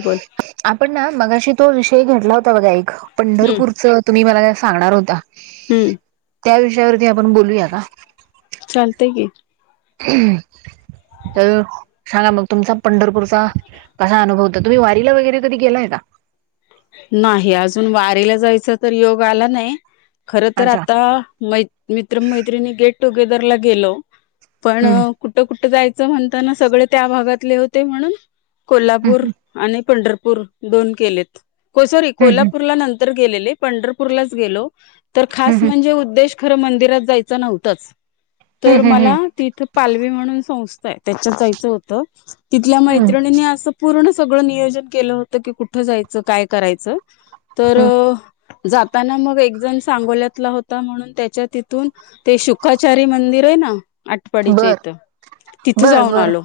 बोल आपण ना मगाशी तो विषय घेतला होता बघा एक हम्म पंढरपूरच तुम्ही मला सांगणार होता. हम्म त्या विषयावरती आपण बोलूया का? चालतय की, त सांगा मग तुमचा पंढरपूरचा कसा अनुभव त तुम्ही वारीला वगैरे कधी गेलाय का? नाही अजून वारीला जायच तर योग आला नाही खर तर अच्छा आता मै मित्र मैत्रिणी गेट टुगेदरला गेलो पण हम्म कुठं कुठं जायचं म्हणताना सगळे त्या भागातले होते म्हणून हम्म कोल्हापूर आणि पंढरपूर दोन केलेत को सॉरी हम्म कोल्हापूरला नं तर गेलेले पंढरपूरला गेलो तर खास हम्म म्हणजे उद्देश खरं मंदिरात जायच नव्हतच हम्म तर हम्म मला हम्म तिथ पालवी म्हणून संथा त्याच्या जायचं होत तिथल्या हम्म मैत्रिणीनी अस पूर्ण सगळं नियोजन केलं होतं की कुठं जायचं काय करायचं तर हम्म जाताना मग एक जण सांगोल्यातला होता म्हणून त्याच्या तिथून ते शुखाचारी मंदिर हाय ना आठवाडीच्या बर इथं तिथं बर जाऊन बर आलो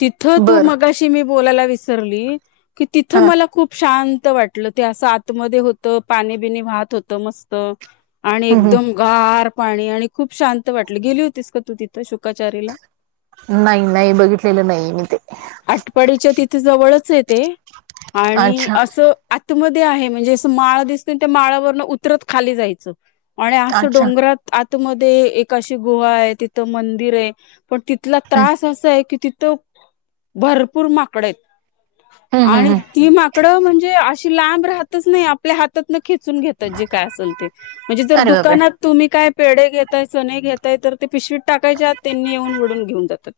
तिथ तू बर मगा शी बोलायला विसरली की तिथं हा मला खूप शांत वाटलं ते असं आतमध्ये होतं पाणी बिने वाहत होत मस्त आणि हम्म एकदम गार पाणी आणि खूप शांत वाटल गेली होतीस का तू तिथं शुकाचारीला नाही नाही बघितलेलं नाही मी ते. आटपाडीच्या तिथे जवळच आहे तेे आणि अच्छा तो आतमध्ये आहे म्हणजे असं माळं दिसतं त्या माळावरनं उतरत खाली जायचं आणि असं अच्छा डोंगरात आतमध्ये एक अशी गुहा आहे तिथं मंदिर आहे. पण तिथला हम्म त्रास असं आहे की तिथं भरपूर माकडे आहेत. हम्म हम्म आणि हम्म ती माकडं म्हणजे अशी लांब राहतच नाही आपल्या हातात न खेचून घेत त जे काय असल ते म्हणजे जर अरे बापरे दुकानात तुम्ही काय पेढ घेताय चने घेताय तर ते पिशवीत टाकायच्यात त्यांनी येऊन वूडून घेऊन जात. त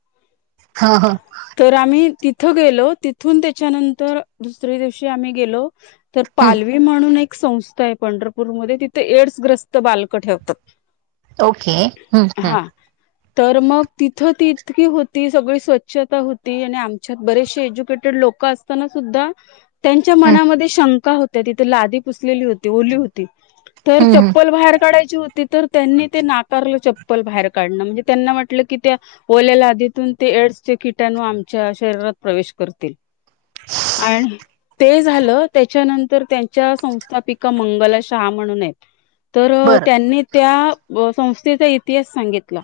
हा हा. तर आम्ही तिथं गेलो तिथून त्याच्यानंतर दुसर्या दिवशी आम्ही गेलो तर हम्म पालवी म्हणून एक संस्था आहे पंढरपूरमध्ये तिथे एड्स ग्रस्त बालकं ठेवतात. ओके हम्म हम्म. हा तर मग तिथं तितकी होती सगळी स्वच्छता होती आणि आमच्यात बरेचशे एज्युकेटेड लोक अस ताना सुद्धा त्यांच्या हम्म मनामध्ये शंका होत्या तिथे लादी पुसलेली होती ओली हो ती तर हम्म हम्म चप्पल बाहेर काढायची होती तर त्यांनी ते नाकारलं चप्पल बाहेर काढणं म्हणजे त्यांना म्हटलं की त्या ओल्याल्या लादीतून ते एड्सच्या किटाणू आमच्या शरीरात प्रवेश करतील. आणि ते झालं त्याच्यानंतर त्यांच्या संस्थापिका मंगला शाह म्हणून आहेत. तर बरं त्यांनी त्या व संस्थेचा इतिहास सांगितला.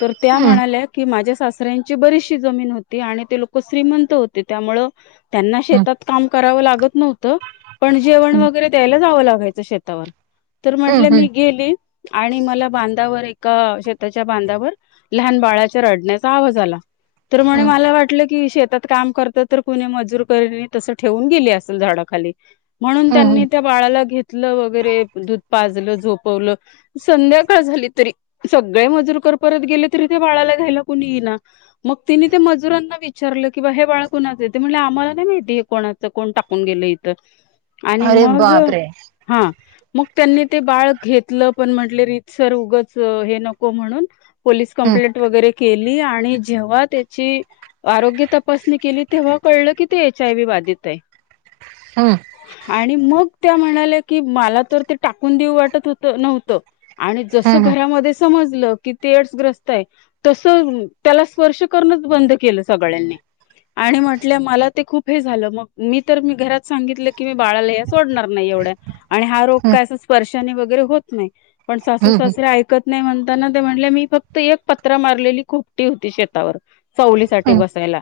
तर त्या हम्म म्हणाल्यात की माझ्या सासऱ्यांची बरीचशी जमीन होती आणि ते लोक श्रीमंत होते त्यामूळं त्यांना हम्म शेतात काम करावं लागत नव्हतं पण जेवण वगैरे द्यायला जावं लागायचं शेतावर तर हम्म म्हटलं हम्म मी गेली आणि मला बांधावर एक एका शेताच्या बांधावर लहान बाळाच्या रडण्याचा आवाज आला तर म्हणे हम्म मला वाटलं की शेतात काम करतं तर कुणी मजूर करने तसं ठेवून गेली असेल झाडाखाली म्हणून हम्म त्यांनी हम्म त्या बाळाला घेतलं वगैरे दूध पाजलं झोपवलं संध्याकाळ झाली तरी सगळे मजूर कर परत गेले तरी त्या बाळाला घ्यायला कुणी येईना मग तिने ते मजुरांना विचारलं की बा हे बाळा कुणाच आहे ते म्हणलं आम्हाला नाय माहिती कोणाचा कोण टाकून गेलं इथं आणि अरे मग बाप रे! हा मग त्यांनी ते बाळ घेतलं पण म्हटले रीतसर उगच हे नको म्हणून पोलीस हम्म कंप्लेंट वगैरे के ली आणि जेव्हा त्याची आरोग्य तपासणी केली तेव्हा कळलं की ते एच आय व्ही बाधित आहे हम्म. आणि मग त्या म्हणाल्या की मला तर ते टाकून देऊ वाटत होतं नव्हतं आणि जसं हम्म घरामध्ये समजलं की ते एड्स ग्रस्त आहे तस त्याला स्पर्श करणच बंद केलं सगळ्यांनी. आणि म्हटल्या मला- ते खूप हे झालं. मग मी तर मी घरात सांगितलं की मी बाळाला या सोडणार नाही एवढ्यात. आणि हा रोग हम्म काय असा स्पर्शाने वगैरे होत नाही. पण सासू हम्म हम्म सासरे ऐक - कत नाही म्हणताना, ते म्हटले मी फक्त एक पत्रा मारलेली खोपटी होती शेतावर- सावलीसाठी बसायला.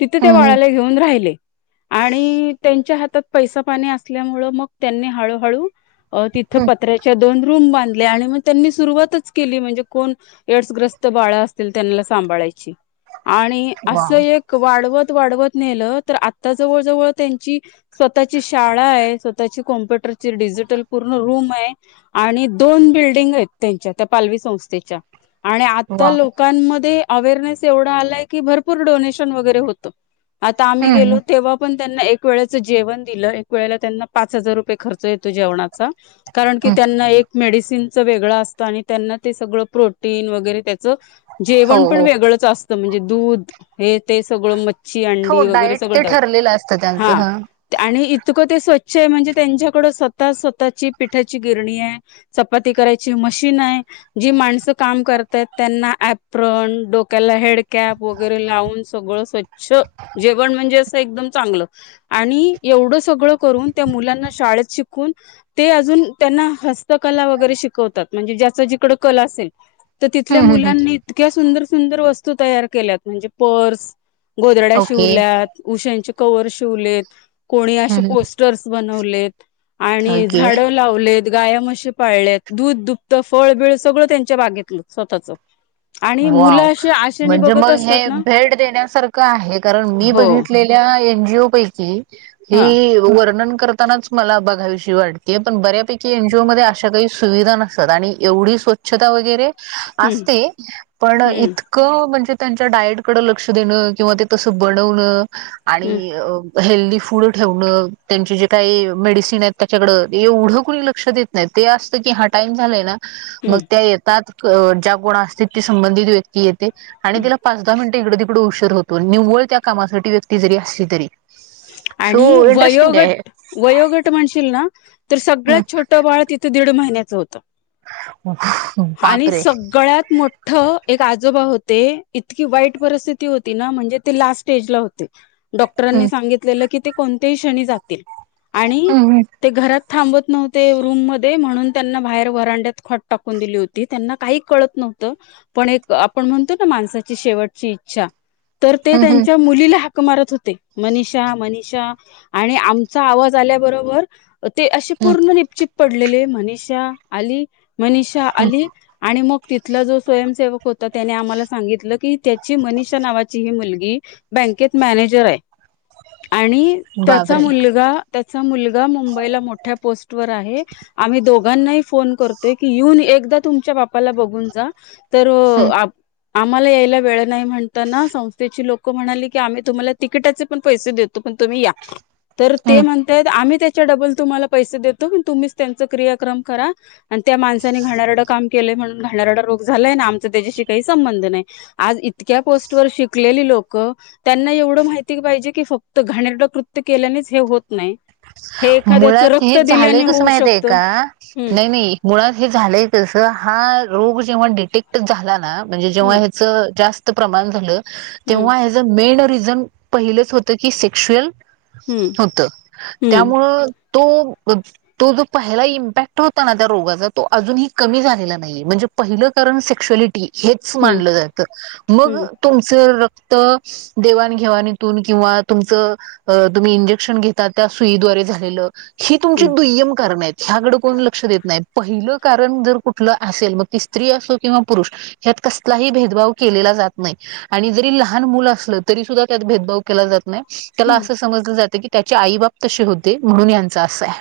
तिथे त्या हम्म हम्म बाळाला घेऊन राहिले. आणि त्यांच्या हातात पैसा पाणी असल्यामुळे मग त्यांनी हळू हळू- अ -तिथं हम्म. पत्र्याच्या दोन रूम बांधल्या आणि मग त्यांनी सुरुवातच केली म्हणजे कोण- एड्स ग्रस्त बाळ असतील त्यांना सांभाळायची. आणि वा असं एक वाढवत वाढवत नेलं तर आता जवळ जवळ त्यांची- स्वतःची शाळा आहे. स्वतःची कॉम्प्युटरची डिजिटल पूर्ण रूम आहे. आणि दोन बिल्डिंग आहेत त्यांच्या. त्या पालवी संस्थेच्या आणि वा आता लोक- -कांमधे अवेरनेस एवढा आलाय की भरपूर डोनेशन वगैरे होत. आता आम्ही- हम्म गेलो हम्म तेव्हा पण त्यांना एक वेळेच जेवण दिलं. एक वेळेला त्यांना पाच हजार रुपये खर्च येतो जेवणाचा. कारण की हम्म. त्यांना एक मेडिसिनच वेगळं असतं. आणि त्यांना ते सगळं प्रोटीन वगैरे त्याच- हो जेवण पण हो वेगळंच असतं. म्हणजे दूध हे ते सगळं मच्छी हो अंडी वगैरे- डायट ते सगळं. ठरलेलं असतं त्यांचं ह हा. हम्म आणि इतकं ते स्वच्छ आहे. म्हणजे त्यांच्याकडं स्वतः स्वतःची पिठाची गिरणी आहे. चपाती करायची मशीन आहे. जी माणसं काम करतायत त्यांना ऍपरन, डोक्याला हेडकॅप वगैरे लावून सगळं स्वच्छ - च्छ. -वण म्हणजे अस एकदम चांगलं. आणि एवढं सगळं करून त्या मुलांना शाळेत शिकून- ते अजून त्यांना हस्तकला वगैरे शिकवतात म्हणजे ज्याचा जिकड कल असेल- तर तिथल्या हम्म हम्म. मुलांनी इतक्या सुंदर सुंदर वस्तू तयार केल्यात म्हणजे पर्स- गोधड्या ओके शिवल्यात. उशांचे कव्हर शिवलेत. कोणी हम्म असे हम्म. पोस- स्टर बनवलेत. आणि ओके झाड - लावलेत. गाया म्हशी पाळल्यात दूध दुभत फळबिळ सगळं त्यांच्या बागेतलं स्वतःच. आणि वाव! मुलं अशी आशेने म्हणजे बघत मग असतात हे ना भेट देण्यासारखं- आहे. कारण मी हो बघितलेल्या एन जी ओ पैकी हे हा एक यो - वर्णन करतानाच मला बघाविशी वाटतीये. पण बऱ्यापैकी एन जी ओ मधे अशा काही - सुविधा नसतात. आणि एवढी स्वच्छता वगैरे हम्म असते पण हम्म इत- -क म्हणजे त्यांच्या डायट कडे लक्ष देणं किंवा ते तसं बनवण हम्म आणि- हेल्दी फूड ठेवणं. त्यांचे जे काही मेडिसिन आहेत त्याच्याकड, एवढं कुणी लक्ष देत- नाही. ते असतं की हा टाइम झालाय ना? मग त्या येतात. ज्या कोण असतात संबंधित व्यक्ती येते आणि हम्म त्याला- पाच दहा मिनिटं इकडं तिकडे उशीर होतो. निव्वळ त्या कामासाठी व्यक्ती जरी असली तरी. हो. आणि इंटरेस्टिंग आहे. वयोगट वयोगट म्हणशील ना? तर हे. सगळ्यात छोटं बाळ तिथे दीड महिन्याचं होतं. हो आणि सगळ्यात म- - ठ्ठ एक आजोबा होते इतकी वाईट परिस्थिती होती ना म्हणजे ते लास्ट स्टेज ला होते. डॉक्टरांनी सांगितलेलं की ते कोणत्याही क्षणी जातील आणि- ते घरात थांबत नव्हते रूम मध्ये, म्हणून त्यांना बाहेर व्हरांड्यात खाट टाक- - कून दिली होती. त्यांना काही कळत नव्हतं. पण एक, आपण म्हणतो ना माणसाची शेवटची इच्छा तर ते त्यांच्या मुलीला- हाक मारत होते मनीषा, मनीषा. आणि आमचा आवाज आल्याबरोबर- ती अशी पूर्ण निपचिप पडलेली मनीषा आली म्ह मनीषा आली आणि मग तिथला जो स्वयंसेवक होता त्याने आम्हाला सांगितलं की त्याची मनीषा नावाची ही मुलगी बँकेत मॅनेजर आहे. आणि त्याचा बापरे मुलगा त्याचा मुलगा मुंबईला मोठ्या पोस्टवर आहे. आम्ही दोघांनाही फोन करतोय की येऊन एकदा तुमच्या बापाला बघून जा तर आ आम्हाला यायला वेळ नाही म्हणताना संस्थेची लोकं म्हणाली की आम्ही तुम्हाला तिकिटाचे पण पैसे देतो. पण तुम्ही या तर ते म्हण आम्ही त्याच्या डबल तुम्हाला पैसे देतो तुम्हीच त्यांच क्रियाक्रम करा आणि त्या माण त्यांनी घाणेरडं काम केलंय म्हून घाणारडा रोग झालाय ना आमचा त्याच्याशी काही संबंध नाही. आज इतक्या पोस्ट वर शिकलेली लोकं त्यांना एवढं माहिती पाहिजे की फक्त घाणेरड कृत्य केल्यानेच हे होत नाही. हे एखाद्याचं मुळात रक्त हे झालंय दिल्याने कस होऊ माहित आहे शकतं का हम्म नाही नाही. मुळात हे झालंय कसं हा रोग जेव्हा डिटेक्ट झाला ना. म्हणजे जेव्हा हम्म ह्याच जास्त प्रमाण झालं हम्म तेव्हा ह्याच मेन रिझन पहिलच होत की सेक्शुल होत. हम्म त्यामुळं तो तो जो पहिला इम्पॅक्ट होता ना त्या रोगाचा तो अजूनही कमी झालेला नाही म्हणजे पहिलं कारण सेक्श्युअलिटी हेच हम्म मानलं जातं मग हम्म तुमचं रक्त देवाणघेवाणीतून किंवा तुमचं तुम्ही इंजेक्शन घेतता त्या सुईद्वारे झालेलं ही तुमची हम्म दुय्यम कारण आहेत ह्याकड कोण लक्ष देत नाही. पहिलं कारण जर कुठलं असेल मग ती स्त्री असो किंवा पुरुष ह्यात कसलाही भेदभाव केलेला जात नाही. आणि जरी लहान मुल असलं तरी सुद्धा त्यात भेदभाव केला जात नाही. त्याला हम्म असं समजलं जातं की त्याचे आई बाप तसे होते म्हणून यांच असं आहे.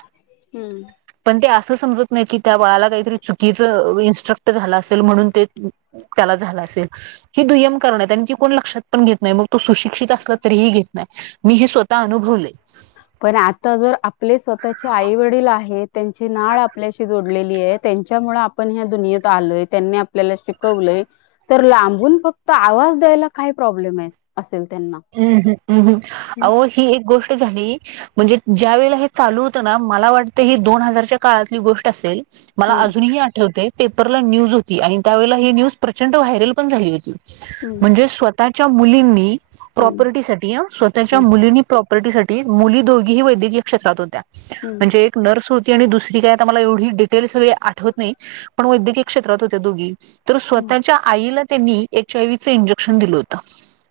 हम्म [unintelligible] पण ते असं समजत नाही की त्या बाळाला काहीतरी चुकीचं इन्स्ट्रक्ट झालं असेल म्हणून ते त्याला झालं असेल. ही दुय्यम करण आणि ती कोण लक्षात पण घेत नाही मग तो सुशिक्षित असला तरीही घेत नाही. मी हे स्वतः अनुभवलय. पण आता जर आपले स्वतःचे आई वडील आहेत त्यांची नाळ आपल्याशी जोडलेली आहे त्यांच्यामुळे पण ह्या दुनियात आलोय त्यांनी आपल्याला शिकवलंय. तर लांबून फक्त आवाज द्यायला काही प्रॉब्लेम आहे असेल त्यांना हम् हम्मम्म हम्म हम् अ ही एक गोष्ट झाली. म्हणजे ज्या वेळेला हे चालू होत ना मला वाटतं ही दोन हजारच्या काळातली गोष्ट असेल. मला हम्म अजूनही आठवते पेपरला न्यूज होती आणि त्यावेळेला ही न्यूज प्रचंड व्हायरल पण झाली होती. हम्म म्हणजे स्वतःच्या मुलींनी हम्म प्रॉपर्टीसाठी त्याच्या मुलीनी प्रॉपर्टी साठी मुली दोघीही वैद्यकीय क्षेत्रात होत्या हम्म म्हणजे नर्स होती आणि दुसरी काय आता मला एवढी डिटेल सगळी आठवत नाही. पण वैद्यकीय क्षेत्रात होत्या दोघी ही तर हम्म स्वतःच्या आईला त्यांनी एच आय व्ही इंजेक्शन दिलं होतं.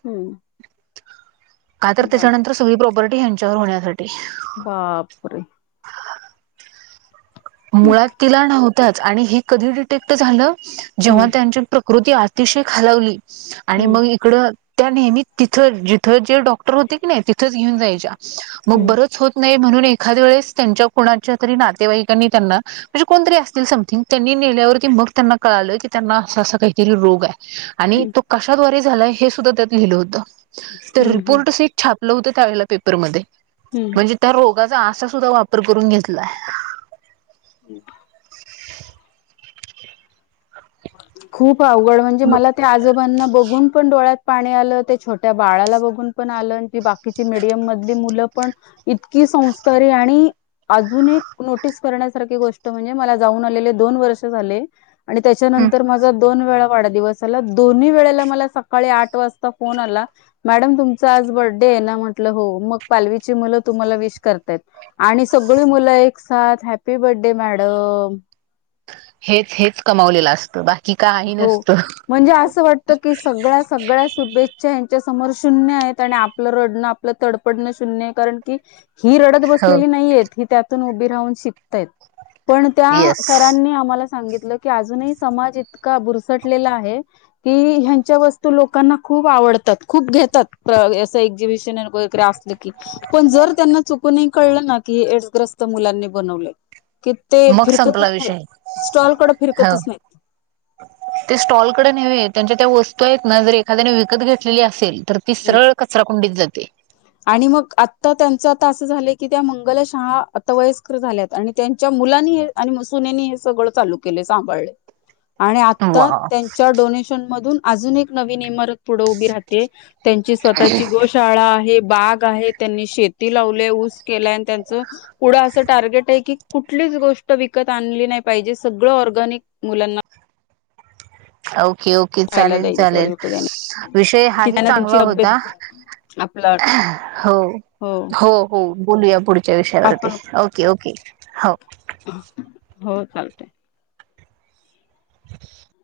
हम्म का तर बाप त्याच्यानंतर सगळी प्रॉपर्टी यांच्यावर होण्यासाठी [unintelligible] हम्म मुळात तिला नव्हताच आणि हे कधी डिटेक्ट झालं जेव्हा त्यांच्या प्रकृती अतिशय खालवली आणि हम्म मग तड त्या नेहमी तिथ जिथं जे डॉक्टर होते की नाही घेऊन जायच्या मग हम्म बरच होत नाही म्हणून एखाद वेळेस त्यांच्या कणाच्या तरी नातेवाई त्यांनी त्यांना म्हणजे कोणतरी असतील समथिंग त्यांनी नेल्यावरती मग त्यांना कळालं की त्यांना अस असा काहीतरी रोग आहे आणि हम्म तो कशद्वारे झालाय हे सुद्धा त्यात लिहिलं होत तर हम्म रिपोर्ट छापलं होत त्यावेळेला पेपरमध्ये हम्म हम्म म्हणजे त्या रोगाचा असा सुद्धा वापर करून घेतलाय हम् [inaudible] खूप अवघड म्हणजे मला त्या आजोबांना बघून पण डोळ्यात पाणी आलं ते छोट्या बाळाला बघून पण आलं ती बा मडियम मधली मुलं पण इतकी संस्कारी आणि अजून एक नोटीस करण्यासारखी गोष्ट म्हणजे मला जाऊन आलेले दोन वर्ष झाले आणि त्याच्यानंतर माझा दोन वेळा वाढदिवस आला दोन्ही वेळेला मला सकाळी आठ वाजता फोन आला मॅडम तुमचं आज बर्डे आहे ना म्हटलं हो मग पालवीची मुलं तुम्हाला विश करताय आणि सगळी मुलं एक साथ हॅपी बर्थडे मॅडम हेच हेच कमावलेलं असतं बाय हो म्हणजे असं वाटत की सगळ्या सगळ्या शुभेच्छा च्या समोर शून्य आहेत आणि आपलं रडणं आपलं तडपडणं शून्य आहे कारण की ही रडत हो नाही त्या उ रा श पण त्या येस सनी आ सांगितलं की अजूनही समाज इतका बुरसटलेला आहे की ह्यांच्या वस्तू लोकांना खूप आवडतात खूप घेतात अस एक्झिबिशन वगैरे अस पण जर त्यांना चुकूनही कळलं ना की हे एडसग्रस्त मुलांनी बनवले कि ते मग फिरकतच संपला नाही विषय स्टॉलकडे हो फिरकतच नाही ते स्टॉलकडे ने त्यांच्या त्या वस्तू आहेत ना जर एखाद्याने विकत घेतलेली असेल तर ती सरळ कचरा कुंडीत जाते आणि मग आत्ता त्यांचं आता असं झालंय की त्या मंगलशाहा अतवयस्कर झाल्यात आणि त्यांच्या मुलांनी आणि सुननी हे सगळं चालू केले सांभाळले [inaudible] आणि आता वा त्यांच्या डोनेशन मधून अजून एक नवीन इमारत पुढे उभी राहते त्यांची स्वतःची गोशाळा आहे. बाग आहे त्यांनी शेती लावलय ऊस केला आणि त्यांचं पुढं असं टार्गेट आहे की कुठलीच गोष्ट विकत आणली नाही पाहिजे सगळं ऑर्गॅनिक मुलांना ओके ओके खायला चालेल द्यायचं सगळं चालेल होतं त्याने विषय की हाही त्यांना चांगला त्यांची होता तब्येत आपला हो हो हो बोलूया पुढच्या विषयावरती आपण ओके ओके हो हो चालतंय. [inaudible]